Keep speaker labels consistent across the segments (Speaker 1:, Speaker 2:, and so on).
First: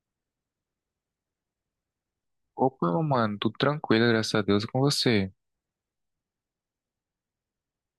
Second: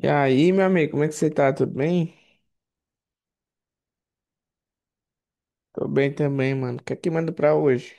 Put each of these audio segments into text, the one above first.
Speaker 1: E aí, meu amigo, como é que você tá? Tudo bem?
Speaker 2: Opa, mano, tudo tranquilo, graças a Deus, e com você.
Speaker 1: Tô bem também, mano. O que é que manda pra hoje?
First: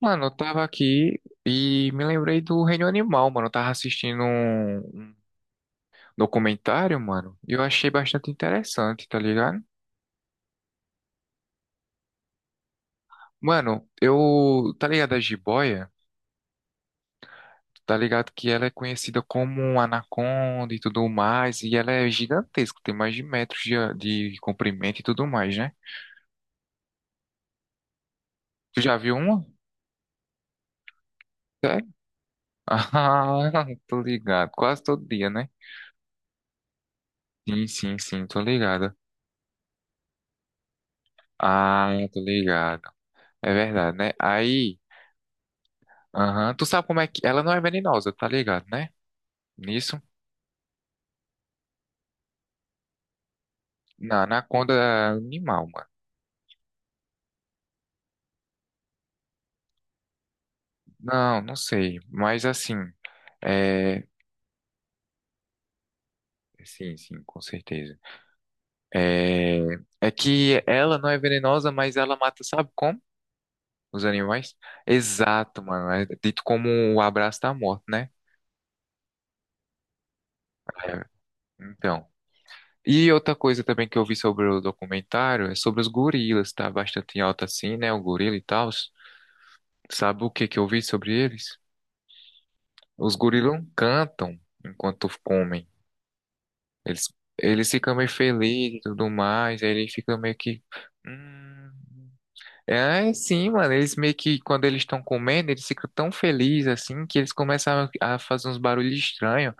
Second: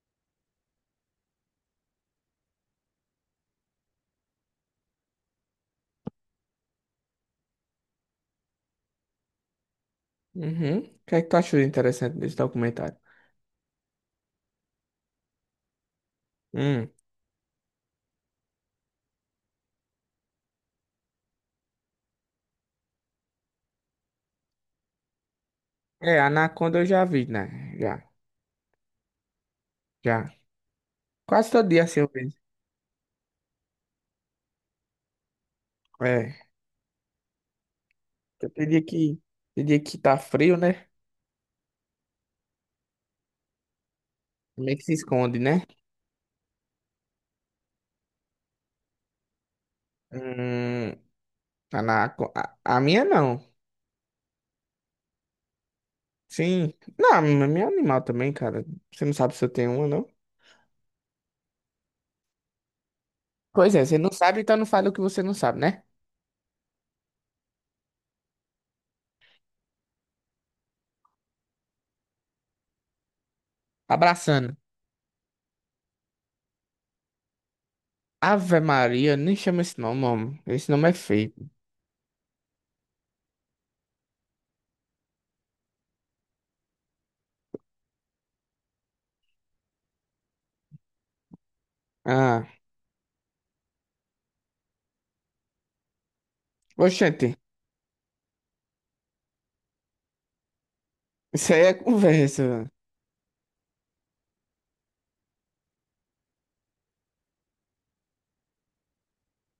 Speaker 2: Mano, eu tava aqui e me lembrei do Reino Animal, mano. Eu tava assistindo um documentário, mano, e eu achei bastante interessante, tá ligado?
Speaker 1: Uhum. O que é que tu achou de interessante desse documentário?
Speaker 2: Mano, eu. Tá ligado a jiboia?
Speaker 1: Hum.
Speaker 2: Tá ligado que ela é conhecida como anaconda e tudo mais, e ela é gigantesca, tem mais de metros de comprimento e tudo mais, né?
Speaker 1: É, Anaconda eu já vi, né? Já,
Speaker 2: Tu já viu uma?
Speaker 1: já. Quase todo dia
Speaker 2: Sério?
Speaker 1: assim eu vejo.
Speaker 2: Ah, tô ligado. Quase todo dia, né?
Speaker 1: É.
Speaker 2: Sim, sim, sim, tô
Speaker 1: Porque Tem dia
Speaker 2: ligado.
Speaker 1: que, tem dia que tá frio, né?
Speaker 2: Ah, tô ligado. É verdade, né?
Speaker 1: Meio
Speaker 2: Aí,
Speaker 1: que se esconde, né?
Speaker 2: aham, tu sabe como é que. Ela não é venenosa, tá ligado, né? Nisso?
Speaker 1: Hum. Anaconda. A minha não.
Speaker 2: Na anaconda é animal, mano.
Speaker 1: Sim. Não, a minha é animal também, cara. Você não sabe se eu tenho uma, não?
Speaker 2: Não, não sei. Mas assim.
Speaker 1: Pois é, você
Speaker 2: É.
Speaker 1: não sabe, então não fala o que você não sabe, né?
Speaker 2: Sim, sim, com certeza. É. É que ela não é venenosa, mas ela mata, sabe como? Os animais?
Speaker 1: Abraçando.
Speaker 2: Exato, mano. É dito como o abraço da morte, né?
Speaker 1: Ave Maria, nem chama esse nome, homem. Esse nome é
Speaker 2: É.
Speaker 1: feio.
Speaker 2: Então. E outra coisa também que eu vi sobre o documentário é sobre os gorilas, tá bastante em alta assim, né? O gorila e tal. Sabe o que que eu vi sobre eles?
Speaker 1: Ah,
Speaker 2: Os gorilas não cantam enquanto comem. Eles,
Speaker 1: oxente,
Speaker 2: eles ficam meio felizes e tudo mais, aí eles ficam meio que.
Speaker 1: isso aí
Speaker 2: "Hum".
Speaker 1: é conversa, velho.
Speaker 2: É, é sim, mano. Eles meio que, quando eles estão comendo, eles ficam tão felizes assim que eles começam a fazer uns barulhos estranhos.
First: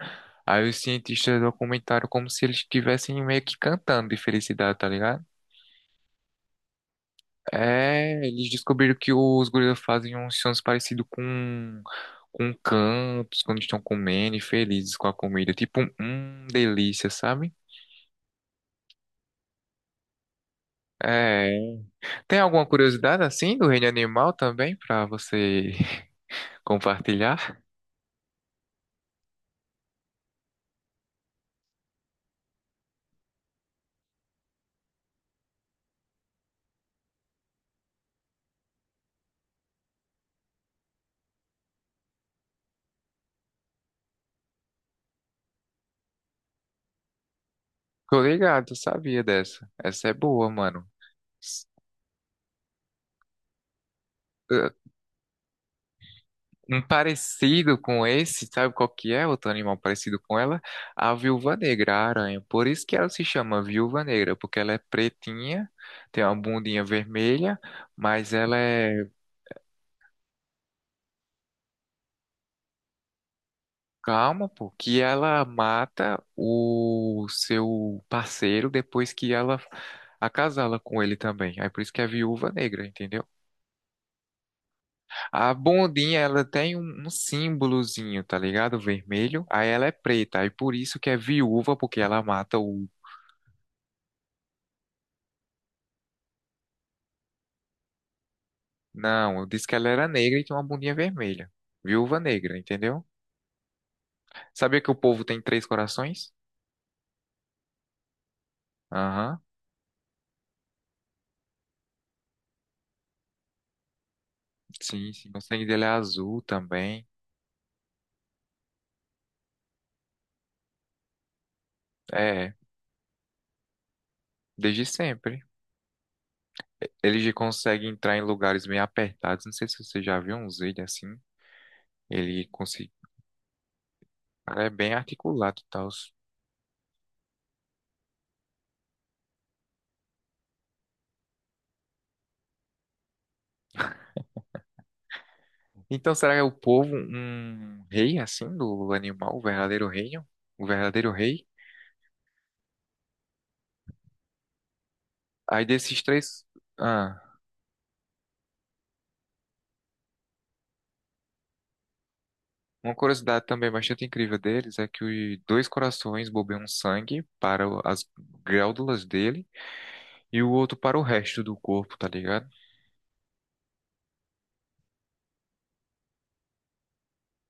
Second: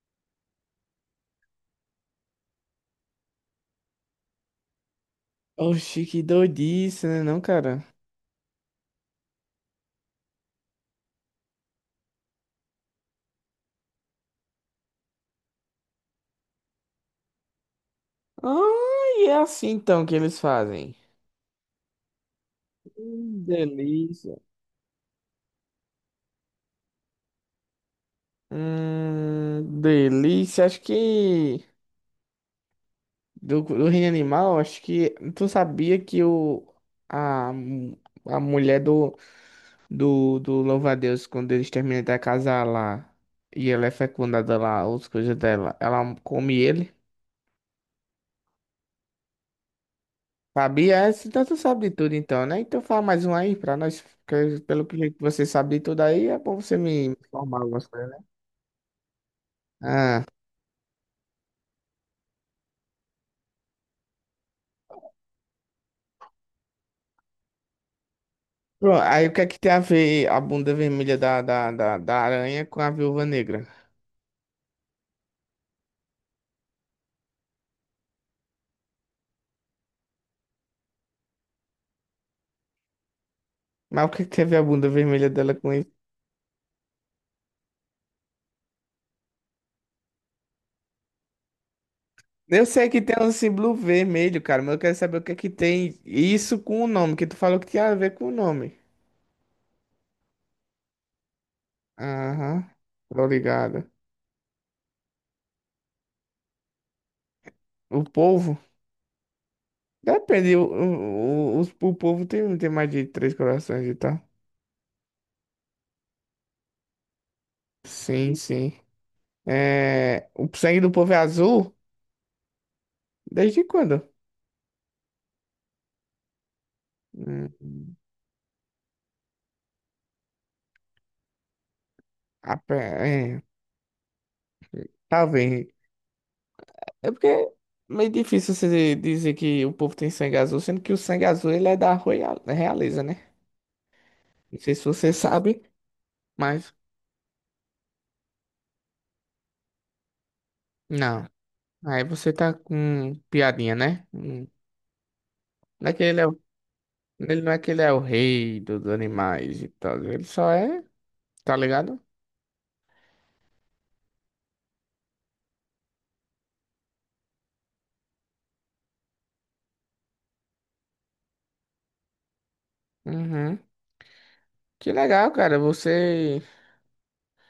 Speaker 2: Aí os cientistas documentaram como se eles estivessem meio que cantando de felicidade, tá ligado?
Speaker 1: Oxi, que doidice, né não, cara?
Speaker 2: É, eles descobriram que os gorilas fazem uns sons parecidos com cantos, quando estão comendo e felizes com a comida. Tipo, um delícia, sabe?
Speaker 1: Ah, e é assim então que eles fazem.
Speaker 2: É. Tem alguma curiosidade assim do reino animal
Speaker 1: Delícia.
Speaker 2: também pra você compartilhar?
Speaker 1: Delícia. Acho que do reino animal, acho que tu sabia que a, mu- a mulher do louva-a-Deus quando eles terminam de casar lá e ela é fecundada lá, as coisas dela, ela come ele.
Speaker 2: Tô ligado, sabia dessa. Essa é boa, mano.
Speaker 1: Fabi, é, então tu sabe de tudo então, né? Então fala mais um aí pra nós, porque pelo que você sabe de tudo aí, é bom você
Speaker 2: Um
Speaker 1: me informar
Speaker 2: parecido
Speaker 1: algumas
Speaker 2: com
Speaker 1: coisas, né?
Speaker 2: esse, sabe qual que é outro animal parecido
Speaker 1: Ah,
Speaker 2: com ela? A viúva negra, a aranha. Por isso que ela se chama viúva negra, porque ela é pretinha, tem uma bundinha vermelha, mas ela
Speaker 1: pronto.
Speaker 2: é
Speaker 1: Aí o que é que tem a ver a bunda vermelha da aranha com a viúva negra?
Speaker 2: calma, pô, que ela mata o seu parceiro depois que ela acasala com ele também. Aí por isso que é viúva negra, entendeu?
Speaker 1: Mas o que é que tem a ver a bunda vermelha dela
Speaker 2: A
Speaker 1: com isso?
Speaker 2: bundinha, ela tem um símbolozinho, tá ligado? Vermelho. Aí ela é preta. Aí por isso que é viúva, porque ela mata
Speaker 1: Eu
Speaker 2: o.
Speaker 1: sei que tem um símbolo vermelho, cara, mas eu quero saber o que é que tem isso com o nome, que tu falou que tinha a ver com o nome.
Speaker 2: Não, eu disse que ela era negra e tinha uma bundinha vermelha. Viúva negra,
Speaker 1: Aham,
Speaker 2: entendeu?
Speaker 1: tô ligado.
Speaker 2: Sabia que o povo tem três corações?
Speaker 1: O povo?
Speaker 2: Aham,
Speaker 1: Depende, o povo tem mais de três corações e tal.
Speaker 2: sim, sim. O sangue dele é azul também.
Speaker 1: Sim, sim. É, o sangue do povo é azul?
Speaker 2: É, é.
Speaker 1: Desde quando?
Speaker 2: Desde sempre. Ele
Speaker 1: Hum,
Speaker 2: consegue entrar em lugares meio apertados. Não sei se você já viu uns vídeos assim. Ele
Speaker 1: a pe-
Speaker 2: consegue.
Speaker 1: é,
Speaker 2: É bem articulado e
Speaker 1: talvez.
Speaker 2: tal.
Speaker 1: É porque é meio difícil você dizer que o povo tem sangue azul, sendo que o sangue azul ele é da realeza, né? Não sei se você sabe,
Speaker 2: Então, será que é o
Speaker 1: mas.
Speaker 2: povo um rei, assim, do animal? O verdadeiro reino? O verdadeiro
Speaker 1: Não.
Speaker 2: rei?
Speaker 1: Aí você tá com piadinha, né? Hum.
Speaker 2: Aí
Speaker 1: Não é
Speaker 2: desses
Speaker 1: que ele é, o-
Speaker 2: três. Ah.
Speaker 1: ele não é que ele é o rei dos animais e tal. Ele só é, tá ligado?
Speaker 2: Uma curiosidade também bastante incrível deles é que os dois corações bombeiam sangue para o- as glândulas dele e o outro para o resto do corpo, tá ligado?
Speaker 1: Uhum. Que legal, cara. Você.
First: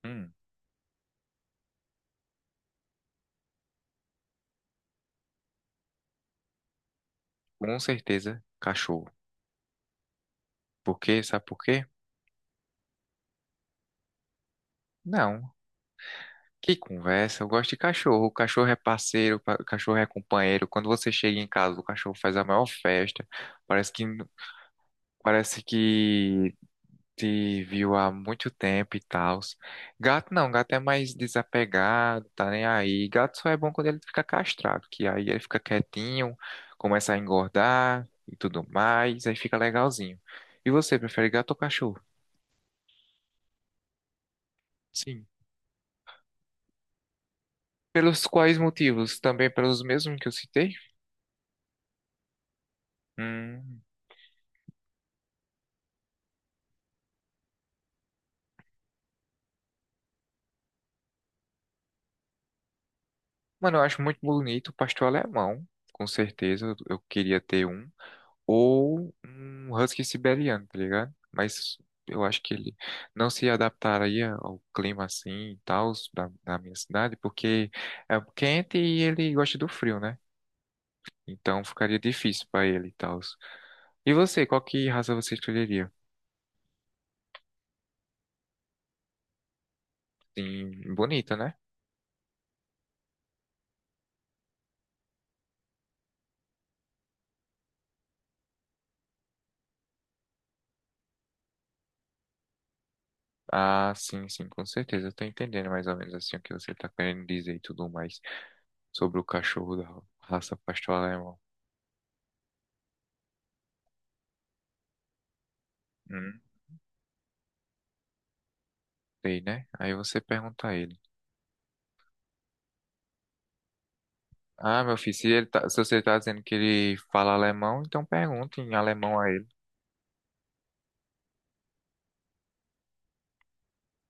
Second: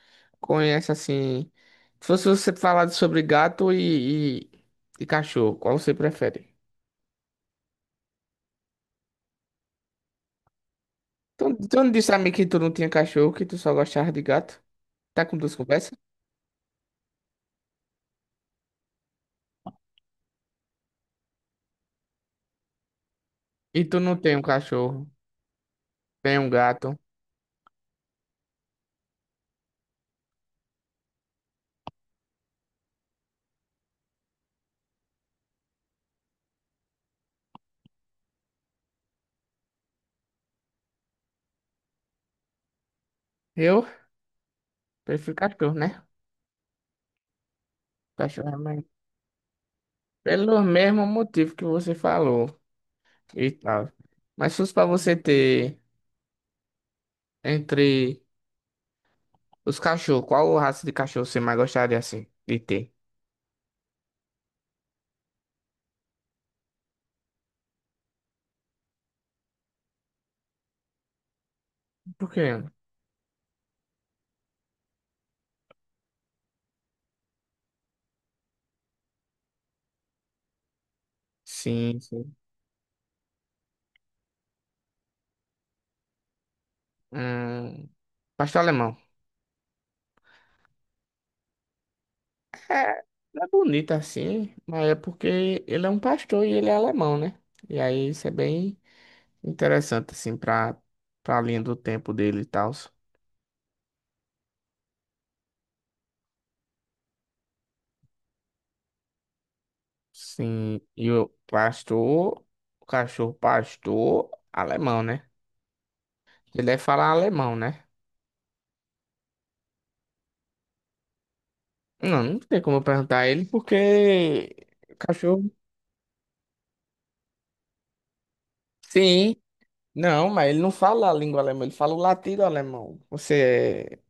Speaker 2: Hum,
Speaker 1: Conhece assim. Se fosse você falar sobre gato e cachorro, qual você prefere?
Speaker 2: com certeza, cachorro. Por quê? Sabe
Speaker 1: Tu,
Speaker 2: por
Speaker 1: tu
Speaker 2: quê?
Speaker 1: não disse a mim que tu não tinha cachorro, que tu só gostava de gato? Tá com
Speaker 2: Não.
Speaker 1: duas conversas?
Speaker 2: Que conversa, eu gosto de cachorro. O cachorro é parceiro, pa- o cachorro é companheiro. Quando você chega em casa, o cachorro faz a maior festa.
Speaker 1: E
Speaker 2: Parece
Speaker 1: tu
Speaker 2: que,
Speaker 1: não tem um cachorro,
Speaker 2: parece
Speaker 1: tem um
Speaker 2: que
Speaker 1: gato.
Speaker 2: te viu há muito tempo e tal. Gato não, gato é mais desapegado, tá nem aí. Gato só é bom quando ele fica castrado, que aí ele fica quietinho, começa a engordar e tudo mais, aí fica legalzinho. E você, prefere gato ou cachorro?
Speaker 1: Eu
Speaker 2: Sim.
Speaker 1: prefiro cachorro, né?
Speaker 2: Pelos
Speaker 1: Cachorro é
Speaker 2: quais
Speaker 1: mais.
Speaker 2: motivos? Também pelos mesmos que eu
Speaker 1: Pelo
Speaker 2: citei?
Speaker 1: mesmo motivo que você falou e
Speaker 2: Hum.
Speaker 1: tal. Mas se fosse pra você ter entre os cachorros, qual raça de cachorro você mais gostaria assim de ter?
Speaker 2: Mano, eu acho muito bonito o pastor é alemão, com certeza, eu queria ter um. Ou um husky siberiano, tá ligado? Mas eu
Speaker 1: Por
Speaker 2: acho que
Speaker 1: quê?
Speaker 2: ele não se adaptaria ao clima assim e tal da minha cidade, porque é quente e ele gosta do frio, né? Então ficaria
Speaker 1: Sim, sim.
Speaker 2: difícil pra ele e tal. E você, qual que raça você escolheria?
Speaker 1: Hum, pastor alemão.
Speaker 2: Sim, bonita, né?
Speaker 1: É bonito assim, mas é porque ele é um pastor e ele é alemão, né? E aí isso é bem interessante, assim, pra linha do tempo dele e tal.
Speaker 2: Ah, sim, sim, com certeza. Eu tô entendendo mais ou menos assim o que você tá querendo dizer e tudo mais sobre o cachorro da raça
Speaker 1: Sim,
Speaker 2: pastor
Speaker 1: e o
Speaker 2: alemão.
Speaker 1: pastor, o cachorro pastor, alemão, né?
Speaker 2: Hum,
Speaker 1: Ele deve falar alemão, né?
Speaker 2: sei, né? Aí você pergunta a ele.
Speaker 1: Não, não tem como eu perguntar a ele, porque
Speaker 2: Ah, meu
Speaker 1: o
Speaker 2: filho, se, ele
Speaker 1: cachorro.
Speaker 2: tá- se você tá dizendo que ele fala alemão, então pergunta em alemão a
Speaker 1: Sim,
Speaker 2: ele.
Speaker 1: não, mas ele não fala a língua alemã, ele fala o latido alemão. Você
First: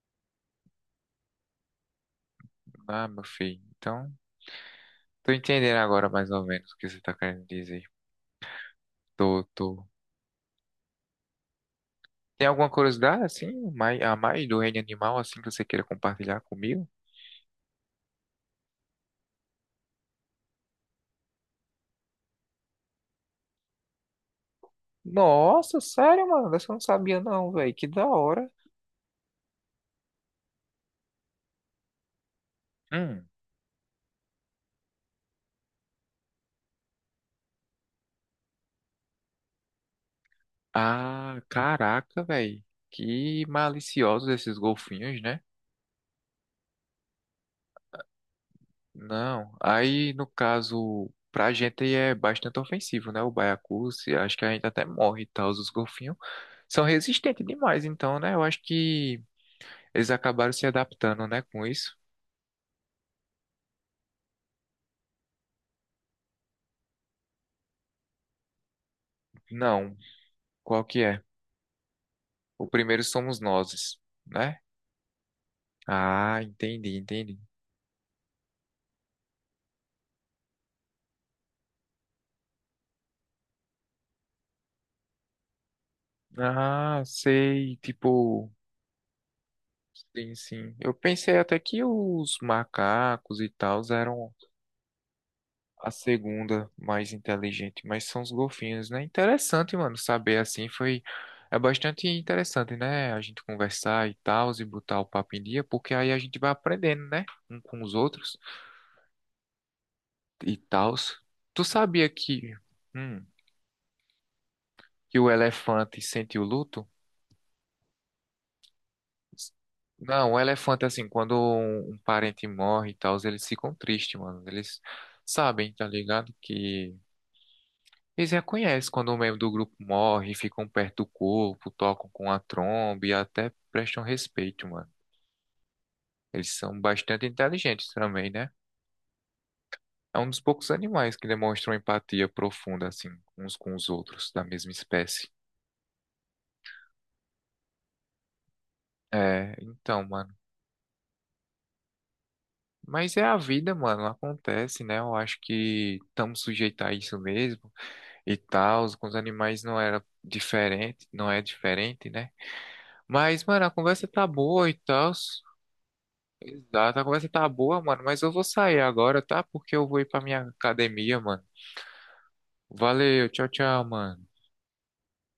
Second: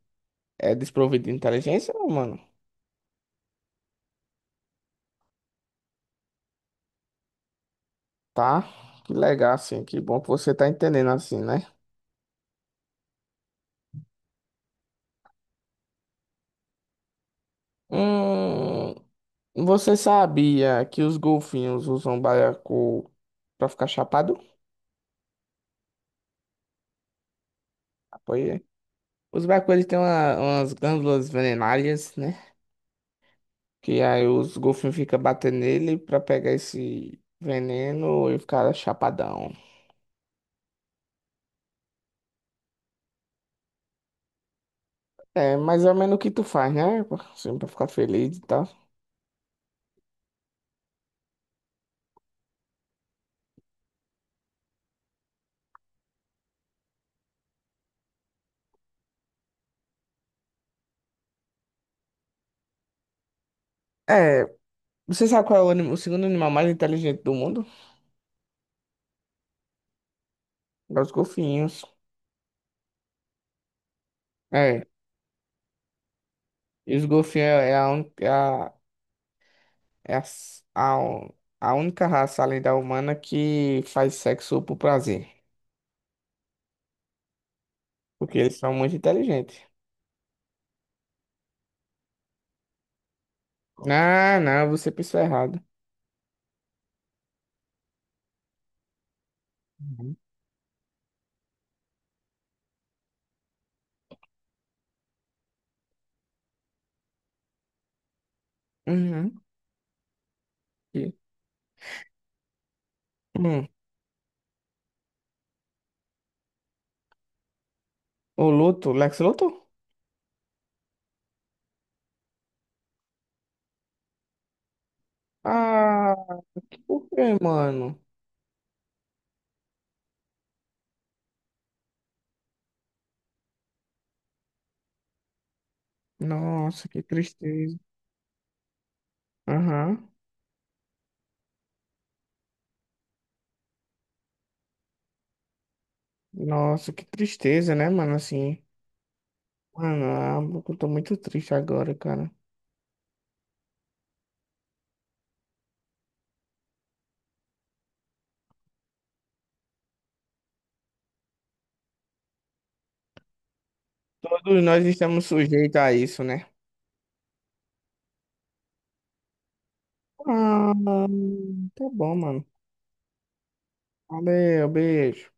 Speaker 1: é desprovido de inteligência, não, mano?
Speaker 2: Ah, meu filho, então tô entendendo agora mais ou menos o que você tá querendo dizer.
Speaker 1: Tá? Que
Speaker 2: Tô,
Speaker 1: legal, assim.
Speaker 2: tô.
Speaker 1: Que bom que você tá entendendo assim, né?
Speaker 2: Tem alguma curiosidade, assim, mai- a mais do reino animal, assim, que você queira compartilhar comigo?
Speaker 1: Hum, você sabia que os golfinhos usam baiacu pra ficar chapado?
Speaker 2: Nossa, sério, mano, dessa eu não sabia não, velho, que da hora.
Speaker 1: Apoiei. Os baiacus, eles têm umas glândulas venenárias, né?
Speaker 2: Hum.
Speaker 1: Que aí os golfinhos ficam batendo nele pra pegar esse veneno e ficar chapadão.
Speaker 2: Ah, caraca, velho, que maliciosos esses golfinhos, né?
Speaker 1: É mais ou menos o que tu faz, né? Assim, pra ficar feliz e tal.
Speaker 2: Não, aí no caso, pra gente é bastante ofensivo, né? O baiacu, se- acho que a gente até morre e tal, os golfinhos são resistentes demais, então, né? Eu acho que eles acabaram se adaptando, né, com isso.
Speaker 1: É. Você sabe qual é o segundo animal mais inteligente do mundo?
Speaker 2: Não, qual
Speaker 1: É
Speaker 2: que
Speaker 1: os
Speaker 2: é?
Speaker 1: golfinhos.
Speaker 2: O primeiro somos nós, né?
Speaker 1: É.
Speaker 2: Ah, entendi,
Speaker 1: E os
Speaker 2: entendi.
Speaker 1: golfinhos é a, un- é a, é a, s- a única raça além da humana que faz sexo por prazer.
Speaker 2: Ah, sei,
Speaker 1: Porque
Speaker 2: tipo,
Speaker 1: eles são muito inteligentes.
Speaker 2: sim, sim. Eu pensei até que os macacos e tal eram
Speaker 1: Ah, não, você pensou errado.
Speaker 2: a segunda, mais inteligente, mas são os golfinhos, né? Interessante, mano,
Speaker 1: Uhum.
Speaker 2: saber assim foi. É bastante interessante, né? A gente conversar e tal, e botar o papo em dia, porque aí a gente vai aprendendo, né? Um com os outros
Speaker 1: Uhum.
Speaker 2: e tal.
Speaker 1: E-
Speaker 2: Tu sabia hum,
Speaker 1: Hum.
Speaker 2: que o elefante sente o luto?
Speaker 1: O Luto, Lex Luthor?
Speaker 2: Não, o elefante, assim, quando um parente morre e tal, eles ficam tristes, mano. Eles sabem, tá
Speaker 1: Ah,
Speaker 2: ligado? Que
Speaker 1: por quê, mano?
Speaker 2: eles reconhecem quando um membro do grupo morre, ficam perto do corpo, tocam com a tromba e até prestam respeito, mano. Eles são
Speaker 1: Nossa, que
Speaker 2: bastante
Speaker 1: tristeza.
Speaker 2: inteligentes também, né?
Speaker 1: Aham.
Speaker 2: É um dos poucos animais que demonstram empatia profunda, assim, uns com os outros, da mesma espécie.
Speaker 1: Nossa, que tristeza, né, mano? Assim.
Speaker 2: É, então,
Speaker 1: Mano,
Speaker 2: mano.
Speaker 1: ah, eu tô muito triste agora, cara.
Speaker 2: Mas é a vida, mano, acontece, né? Eu acho que estamos sujeitos a isso mesmo e tal. Com os animais não era diferente, não é diferente, né? Mas, mano, a conversa tá
Speaker 1: Todos
Speaker 2: boa e
Speaker 1: nós
Speaker 2: tal.
Speaker 1: estamos sujeitos a isso, né?
Speaker 2: Exato, a conversa tá boa, mano, mas eu vou sair agora, tá? Porque eu vou ir pra minha
Speaker 1: Ah,
Speaker 2: academia, mano.
Speaker 1: tá bom, mano.
Speaker 2: Valeu, tchau, tchau, mano.
Speaker 1: Valeu, beijo.